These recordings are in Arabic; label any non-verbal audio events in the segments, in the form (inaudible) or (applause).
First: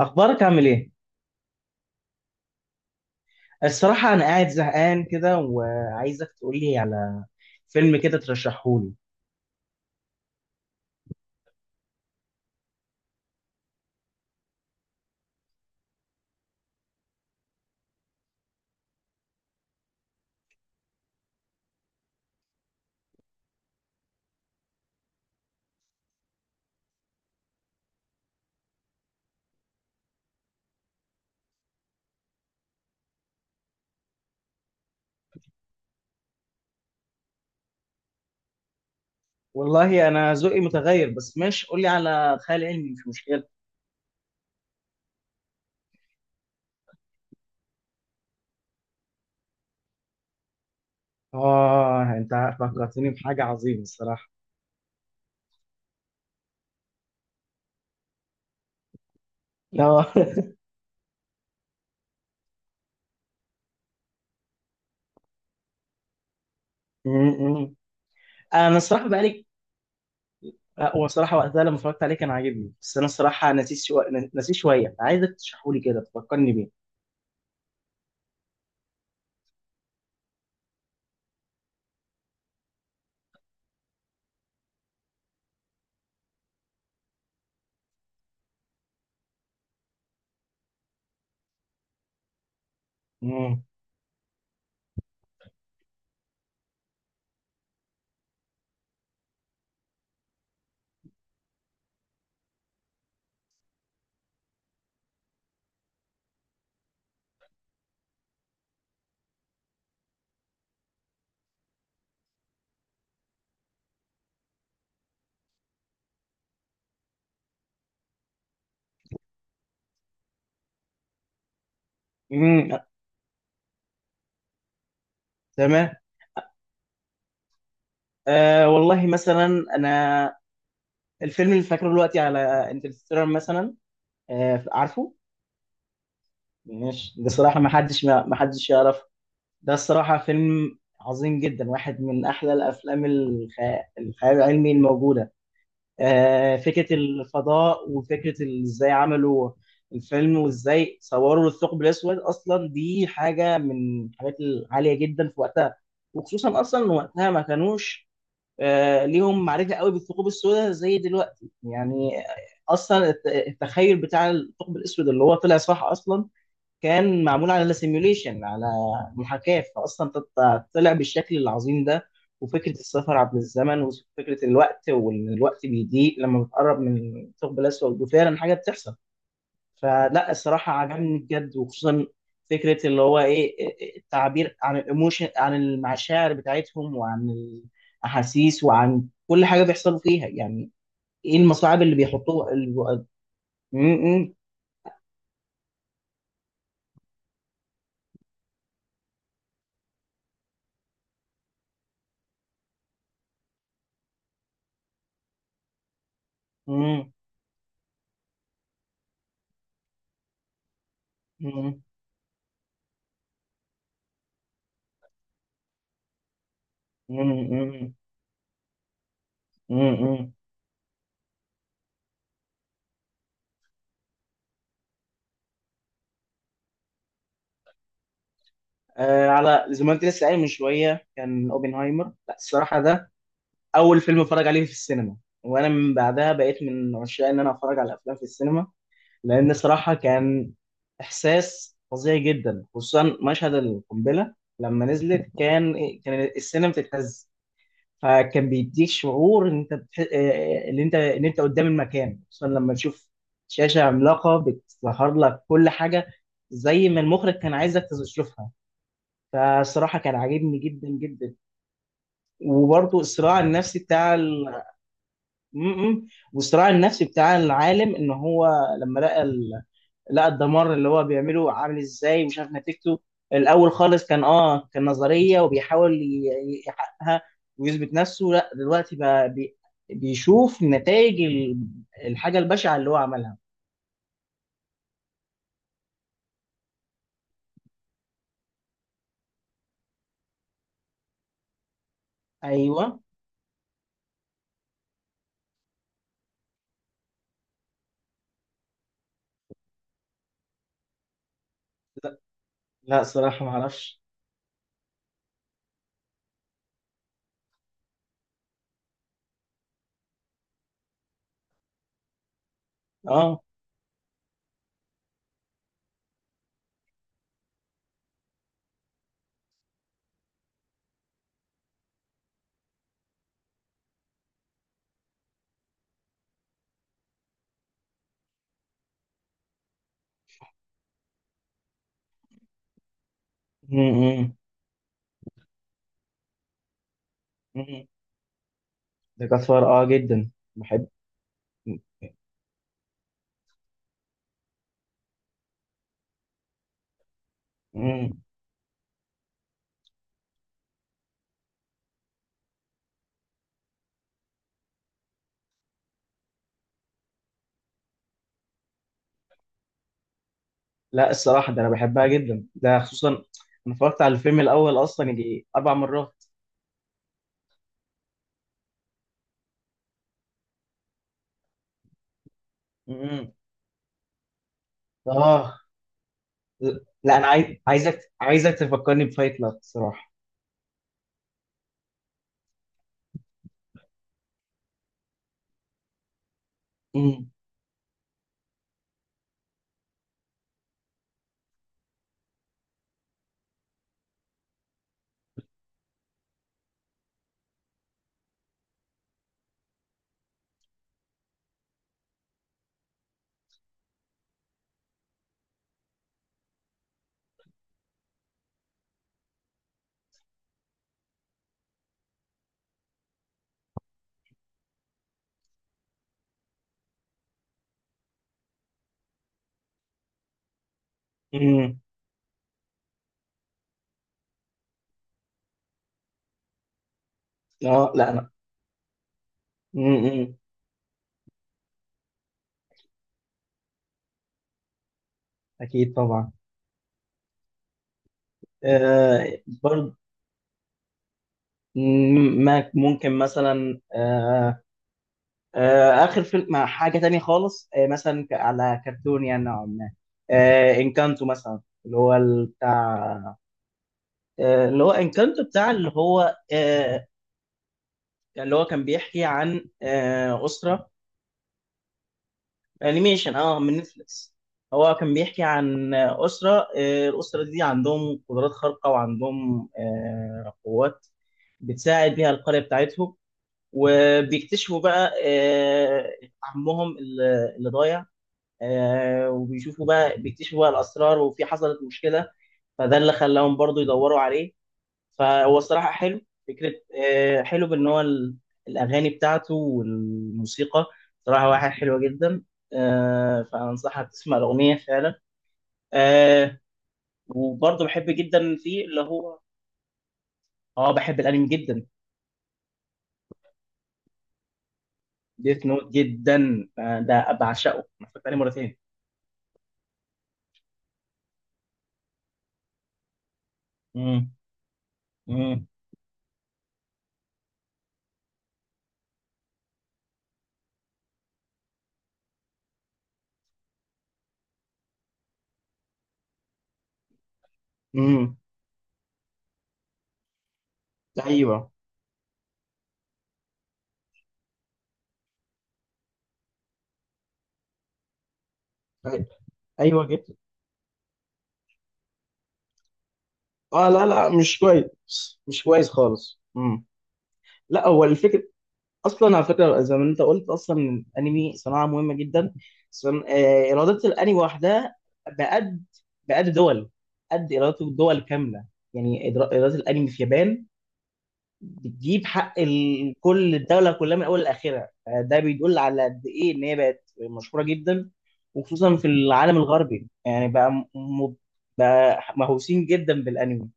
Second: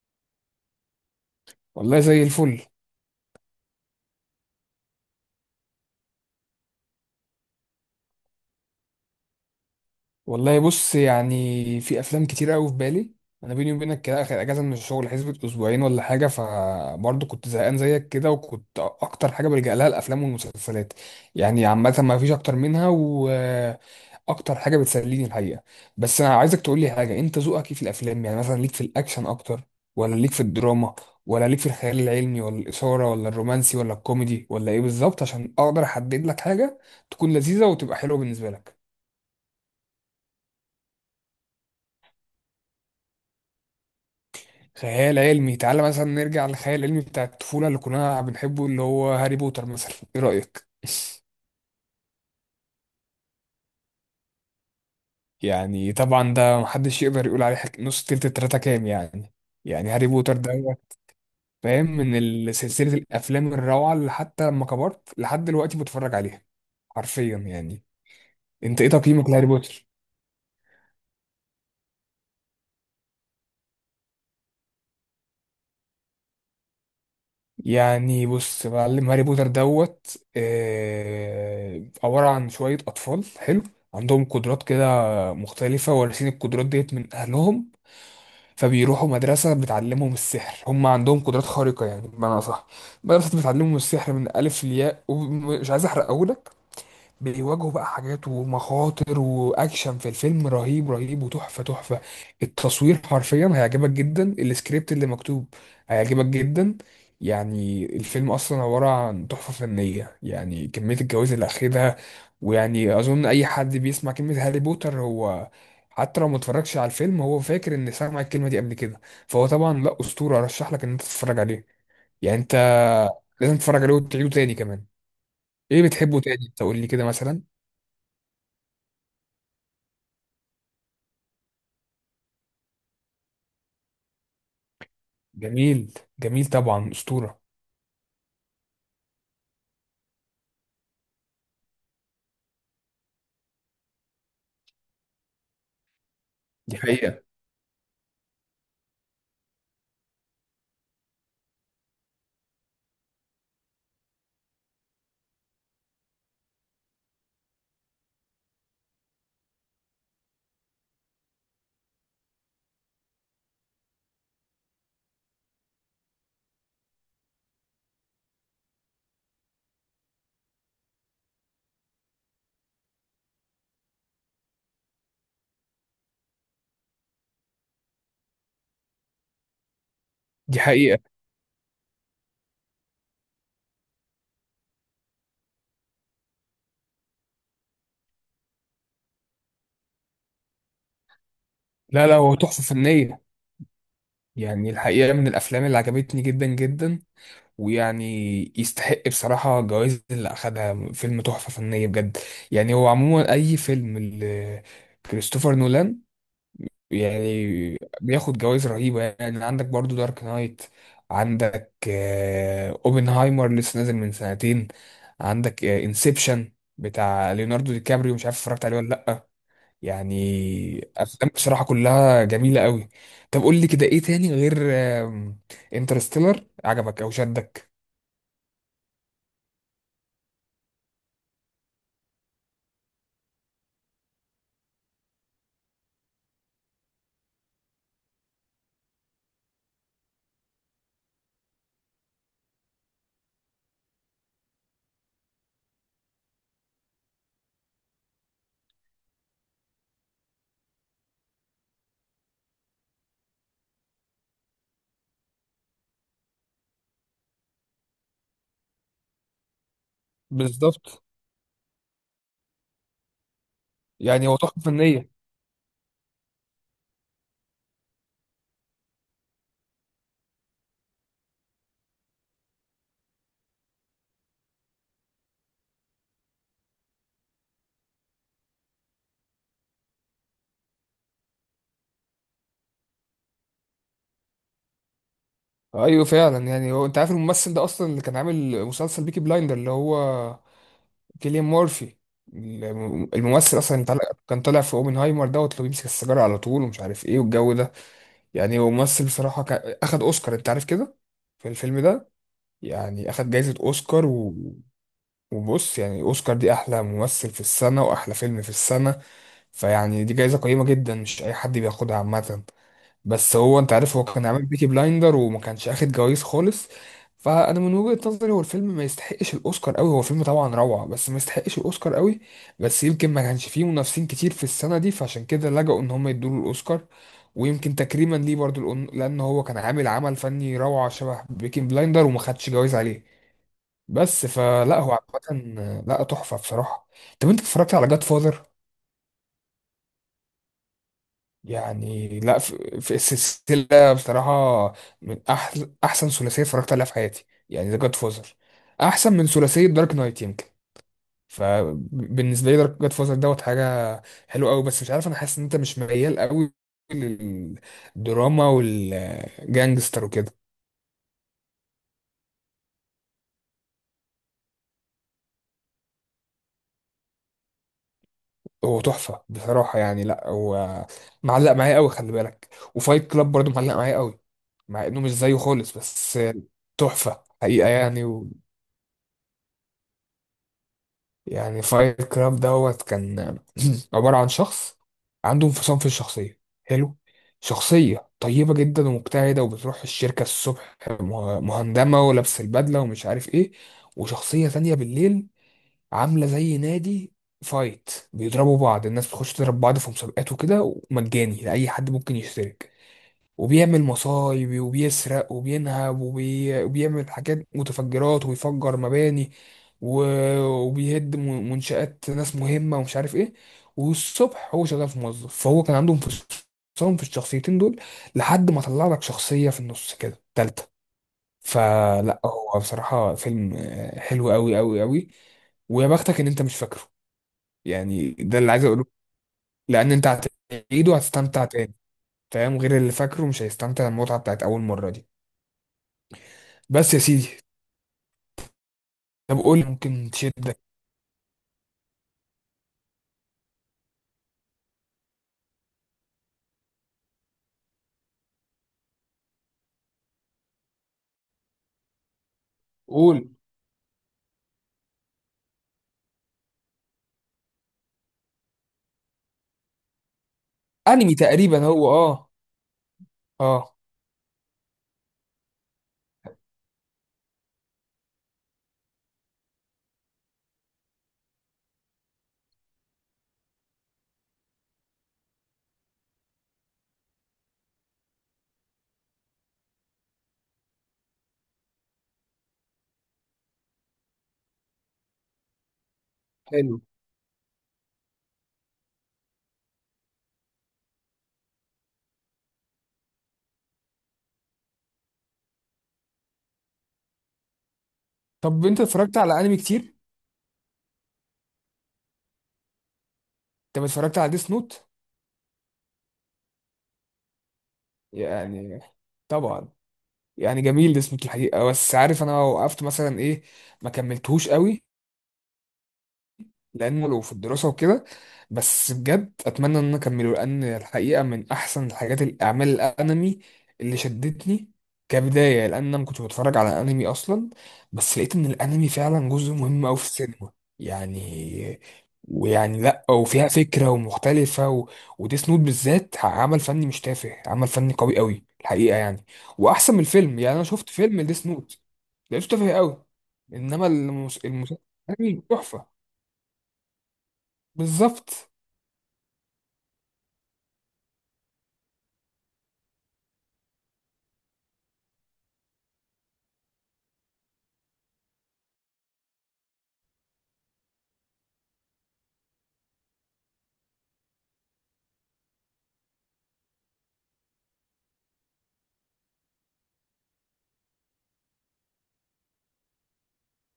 اخبارك عامل ايه؟ والله زي الفل. الصراحه انا قاعد زهقان كده، وعايزك تقول لي على فيلم كده ترشحه لي. والله بص، يعني في افلام كتير قوي في بالي. انا بيني وبينك كده، اخر اجازه من الشغل حسبت اسبوعين ولا حاجه، فبرضه كنت زهقان زيك كده، وكنت اكتر حاجه بلجأ لها الافلام والمسلسلات. يعني عامه ما فيش اكتر منها، واكتر حاجه بتسليني الحقيقه. بس انا عايزك تقول لي حاجه، انت ذوقك ايه في الافلام؟ يعني مثلا ليك في الاكشن اكتر، ولا ليك في الدراما، ولا ليك في الخيال العلمي، ولا الاثاره، ولا الرومانسي، ولا الكوميدي، ولا ايه بالظبط، عشان اقدر احدد لك حاجه تكون لذيذه وتبقى حلوه بالنسبه لك. والله انا ذوقي متغير، بس ماشي قول لي على خيال علمي، مش مشكله. خيال علمي؟ تعالى مثلا نرجع للخيال العلمي بتاع الطفولة اللي كنا بنحبه، اللي هو هاري بوتر مثلا، ايه رأيك؟ اه انت فكرتني بحاجه عظيمه الصراحه. (laughs) يعني طبعا ده محدش يقدر يقول عليه نص تلت التلاتة كام يعني. يعني هاري اه. بوتر (laughs) ده هو، فاهم، من سلسلة الأفلام الروعة اللي حتى لما كبرت لحد دلوقتي بتفرج عليها، حرفيا م- م. يعني. انا انت ايه الصراحه تقييمك بقالي. لهاري بوتر؟ هو الصراحه وقتها لما اتفرجت عليه كان عاجبني، بس انا الصراحه نسيت شويه، عايزك تشرحه لي كده تفكرني بيه. يعني بص معلم، هاري بوتر دوت عبارة عن شوية أطفال حلو، عندهم قدرات كده مختلفة، وارثين القدرات ديت من أهلهم، فبيروحوا مدرسة بتعلمهم السحر، هم عندهم قدرات خارقة يعني بمعنى أصح، مدرسة مم. بتعلمهم السحر من ألف لياء، ومش عايز أحرق أقولك. بيواجهوا بقى حاجات ومخاطر واكشن في الفيلم، رهيب رهيب وتحفه تحفه. التصوير حرفيا هيعجبك جدا، السكريبت اللي مكتوب هيعجبك جدا. يعني الفيلم اصلا عباره عن تحفه فنيه، يعني كميه الجوائز اللي اخدها. ويعني اظن اي حد بيسمع كلمه هاري بوتر، هو حتى لو ما اتفرجش على الفيلم هو فاكر ان سمع الكلمه دي قبل كده. فهو طبعا لا اسطوره، ارشح لك ان انت تتفرج عليه. يعني انت مم. لازم تتفرج عليه وتعيده تاني كمان. ايه تمام. بتحبه تاني؟ تقول لي كده مثلا. آه والله مثلا، انا الفيلم اللي فاكره دلوقتي على انترستيلر مثلا. آه، عارفه. جميل، جميل طبعا مش ده أسطورة. صراحة، ما حدش يعرف. ده الصراحة فيلم عظيم جدا، واحد من أحلى الأفلام الخيال العلمي الموجودة. آه، دي فكرة حقيقة. الفضاء وفكرة إزاي عملوا الفيلم وإزاي صوروا الثقب الأسود أصلا، دي حاجة من الحاجات العالية جدا في وقتها. وخصوصا أصلا إن وقتها ما كانوش ليهم معرفة قوي بالثقوب السوداء زي دلوقتي يعني. أصلا التخيل بتاع الثقب الأسود اللي هو طلع صح أصلا، كان معمول على سيميوليشن، على محاكاة، فأصلا طلع بالشكل العظيم ده. وفكرة السفر عبر الزمن، وفكرة الوقت، وإن الوقت بيضيق لما بتقرب من الثقب الأسود، وفعلا حاجة بتحصل. فلا دي الصراحة حقيقة. عجبني بجد، وخصوصا فكرة اللي هو إيه، التعبير عن الإيموشن، عن المشاعر بتاعتهم، وعن الأحاسيس، وعن كل حاجة بيحصلوا فيها يعني. إيه المصاعب اللي لا لا، هو بيحطوها تحفة ال- فنية. م- م- يعني الحقيقة من الأفلام اللي عجبتني جدا جدا، ويعني يستحق بصراحة الجوائز اللي أخدها، فيلم تحفة فنية بجد. يعني هو عموما أي فيلم كريستوفر نولان م- يعني بياخد جوائز رهيبة. يعني عندك برضو دارك نايت، عندك م- أوبنهايمر لسه نازل من سنتين، عندك انسبشن بتاع ليوناردو دي م- كابريو، مش عارف اتفرجت عليه ولا لأ. م- م- يعني افلام بصراحه كلها جميله قوي. طب قول لي كده، ايه تاني غير انترستيلر عجبك او شدك؟ آه، على زي ما انت لسه قايل من شويه، كان اوبنهايمر. لا الصراحه ده اول فيلم اتفرج عليه في السينما، وانا من بعدها بقيت من عشاق ان انا اتفرج على افلام في السينما، لان صراحه كان احساس فظيع جدا، خصوصا مشهد القنبله لما نزلت. كان السينما بتتهز، فكان بيديك شعور ان انت ان انت قدام المكان، خصوصا لما تشوف شاشه عملاقه بتظهر لك كل حاجه زي ما المخرج كان عايزك تشوفها. فالصراحة كان عاجبني جدا بالظبط. جدا. وبرضه الصراع النفسي بتاع يعني هو ال... تحفه فنيه. م- م. والصراع النفسي بتاع العالم، ان هو لما لقى الدمار اللي هو بيعمله عامل ازاي، ومش عارف نتيجته. الاول خالص كان نظرية وبيحاول يحققها ويثبت نفسه، لا دلوقتي بقى بيشوف نتائج الحاجة البشعة اللي هو عملها. ايوه فعلا. يعني هو، انت عارف الممثل ده اصلا اللي كان عامل مسلسل بيكي بلايندر، اللي هو كيليان مورفي؟ ايوه. الممثل اصلا اللي كان طالع في اوبنهايمر دوت، اللي بيمسك السيجاره على طول ومش عارف ايه والجو ده. يعني هو ممثل بصراحه اخد اوسكار، انت عارف كده، في الفيلم ده. لا، لا يعني اخد صراحة ما جائزه اعرفش. اوسكار. وبص، يعني اوسكار دي احلى ممثل في السنه واحلى فيلم في السنه، فيعني دي جايزه قيمه جدا، مش اي حد بياخدها عامه. بس اه. هو انت عارف هو كان عامل بيكي بلايندر وما كانش اخد جوائز خالص. فانا من وجهه نظري، هو الفيلم ما يستحقش الاوسكار قوي، هو فيلم طبعا روعه بس ما يستحقش الاوسكار قوي. بس يمكن ما كانش فيه منافسين كتير في السنه دي، فعشان كده لجأوا ان هم يدوا له الاوسكار، ويمكن تكريما ليه برضو، لأن هو كان عامل عمل فني روعة شبه بيكي بلايندر وما خدش جوائز عليه. م- بس م. فلا هو، عامة لا تحفة بصراحة. طب انت اتفرجت م. على جاد فاذر؟ ده كفار جدا. بحب. يعني لا في السلسلة بصراحة، من أحل أحسن ثلاثية اتفرجت عليها في حياتي، يعني ذا جاد م- فاذر أحسن من ثلاثية دارك نايت يمكن. فبالنسبة لي دارك جاد فاذر دوت حاجة حلوة أوي. بس مش عارف، أنا حاسس إن أنت مش ميال أوي للدراما والجانجستر وكده. لا الصراحة ده أنا بحبها جدا، ده خصوصا أنا اتفرجت على الفيلم الأول أصلا يجي 4 مرات. هو تحفة بصراحة. يعني لا هو معلق معايا قوي، خلي بالك. وفايت امم كلاب برضو معلق معايا قوي، مع انه مش زيه آه، خالص، بس لا تحفة أنا عايز حقيقة عايزك يعني عايزك تفكرني بفايت لاب الصراحة. يعني فايت كلاب دوت كان (clears throat) عبارة عن شخص عنده انفصام في الشخصية. حلو. امم شخصية طيبة جدا ومجتهدة وبتروح الشركة الصبح مهندمة ولابس البدلة ومش عارف ايه، وشخصية تانية بالليل، عامله زي نادي فايت، بيضربوا بعض، الناس بتخش تضرب بعض في مسابقات وكده، ومجاني لاي حد ممكن يشترك. وبيعمل مصايب وبيسرق وبينهب وبيعمل حاجات متفجرات وبيفجر مباني و... وبيهد منشآت ناس مهمة ومش عارف ايه. والصبح هو شغال في موظف. فهو كان عندهم انفصام في الشخصيتين دول، لحد ما طلع لك شخصية في النص كده تالتة. امم فلا هو بصراحة فيلم حلو قوي قوي قوي. ويا بختك ان انت مش فاكره. آه لا يعني أنا. ده اللي عايز اقوله، لان انت امم هتعيده هتستمتع تاني. فاهم؟ غير اللي فاكره مش هيستمتع المتعة بتاعت اول مرة دي. أكيد طبعا. بس يا سيدي. طب آه قول، برضه. ممكن تشدك؟ ممكن مثلا، آخر فيلم مع حاجة تانية خالص، مثلا على كرتون يعني نوعا ما. إنكانتو مثلا، اللي هو ال- قول. بتاع آه، اللي هو انكانتو بتاع اللي هو. يعني اللي هو كان بيحكي عن أسرة. انمي تقريبا هو، اه. أنيميشن اه من نتفليكس. هو كان بيحكي عن أسرة. الأسرة دي عندهم قدرات خارقة، وعندهم قوات بتساعد بيها القرية بتاعتهم. وبيكتشفوا بقى عمهم اللي ضايع. وبيشوفوا بقى بيكتشفوا بقى الأسرار، وفي حصلت مشكلة، فده اللي خلاهم برضو يدوروا عليه. فهو الصراحة حلو فكرة. حلو. حلو بإن هو الأغاني بتاعته والموسيقى صراحة واحد حلوة جدا. آه، فأنصحك تسمع الأغنية فعلا. آه، وبرضه بحب جدا طب انت فيه اللي اتفرجت هو. على انمي كتير؟ اه بحب الأنمي جدا. طب اتفرجت على ديس نوت؟ ديث نوت جدا، ده بعشقه، أنا اتفرجت عليه مرتين. يعني طبعا. يعني جميل ديس نوت الحقيقة، بس عارف انا وقفت مثلا ايه؟ ما مم. كملتهوش قوي، مم. العلم وفي الدراسة وكده. بس بجد أتمنى إن أنا أكمله، لأن الحقيقة من أحسن الحاجات الأعمال الأنمي اللي شدتني كبداية، لأن أنا ما كنتش بتفرج على أنمي أصلا. بس لقيت مم. إن الأنمي فعلا جزء مهم أوي في السينما. ايوه. يعني ويعني لأ، وفيها فكرة ومختلفة وديس نوت بالذات عمل فني مش تافه، عمل فني قوي أوي الحقيقة يعني، أي- وأحسن من ايوه جدا. الفيلم. يعني أنا شفت فيلم ديس نوت لقيته تافه أوي، إنما اه، لا لا مش المسلسل كويس، مش كويس تحفة. خالص. مم. لا هو الفكرة. بالظبط. اصلا على فكره زي ما انت قلت، اصلا الانمي صناعه مهمه جدا. صن... آه، ايرادات الانمي وحدها، بقد بقد دول قد ايرادات الدول كامله. يعني ايرادات الانمي في اليابان بتجيب حق كل الدوله كلها من اول لاخرها. ده بيدل على قد ايه ان هي بقت مشهوره جدا، وخصوصا في العالم الغربي. يعني م- بقى مهووسين جدا بالانمي.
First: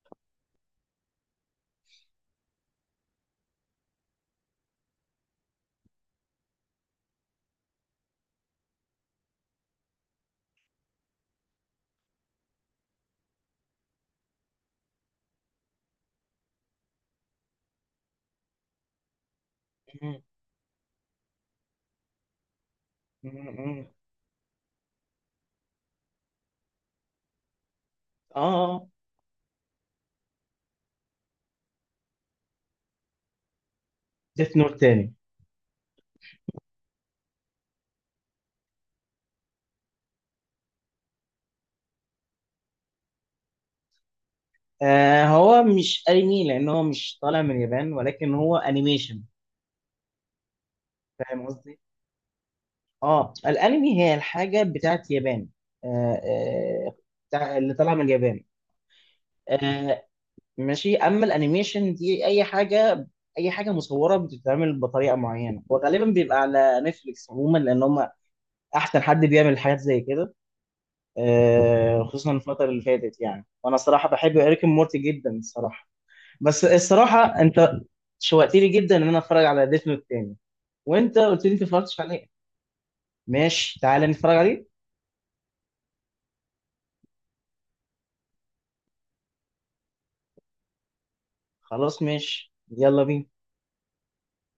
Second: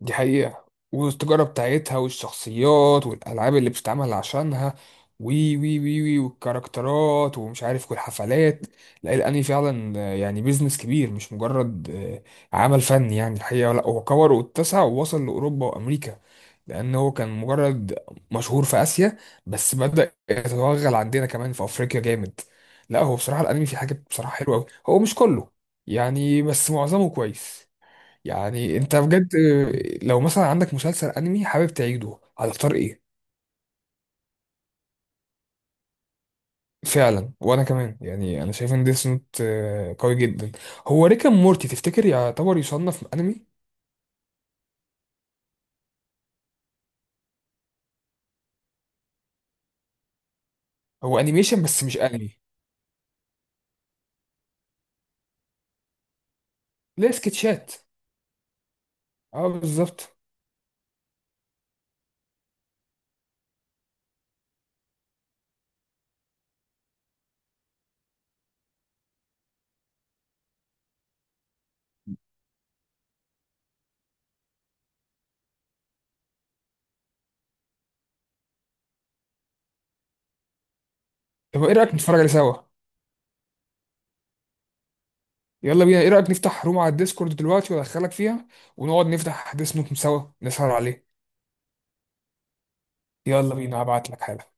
دي حقيقة. والتجارة بتاعتها والشخصيات والألعاب اللي بتتعمل عشانها، وي وي وي وي والكاركترات ومش عارف والحفلات. لا الأنمي فعلا يعني بيزنس كبير، مش مجرد عمل فني يعني الحقيقة. لا هو كبر واتسع ووصل لأوروبا وأمريكا، لأن هو كان مجرد مشهور في آسيا، بس بدأ م- يتوغل عندنا كمان في أفريقيا جامد. لا هو م- بصراحة الأنمي فيه م- حاجات بصراحة حلوة أوي، هو مش كله يعني، بس معظمه كويس. يعني اه انت بجد لو مثلا عندك مسلسل انمي حابب تعيده هتختار ايه؟ ديث نوت تاني. فعلا، وانا كمان. يعني انا شايف ان ديس نوت قوي جدا. هو ريك اند مورتي تفتكر يعتبر يصنف انمي؟ آه هو مش انمي، لان هو مش طالع من اليابان، ولكن هو انيميشن. هو فاهم انيميشن قصدي. بس مش انمي، اه الانمي هي الحاجه بتاعت اليابان. آه. آه. ليه بتاع سكتشات. اللي طالعه من اليابان. اه آه. بالظبط. ماشي، اما الانيميشن دي اي حاجه، اي حاجه مصوره بتتعمل بطريقه معينه، وغالبا بيبقى على نتفليكس عموما، لان هم احسن حد بيعمل حاجات زي كده. آه، خصوصا الفتره اللي فاتت يعني. وانا الصراحه بحب اريك مورتي جدا الصراحه. بس الصراحه انت شوقتني جدا ان انا اتفرج على ديث نوت تاني، وانت قلت لي انت طب ما ايه رايك اتفرجتش نتفرج عليه. عليه سوا؟ ماشي، تعالى نتفرج عليه. يلا بينا. ايه رايك نفتح روم على الديسكورد دلوقتي وادخلك فيها ونقعد نفتح ديس نوت سوا نسهر عليه؟ خلاص، ماشي، يلا بينا. يلا بينا، هبعت لك حالا.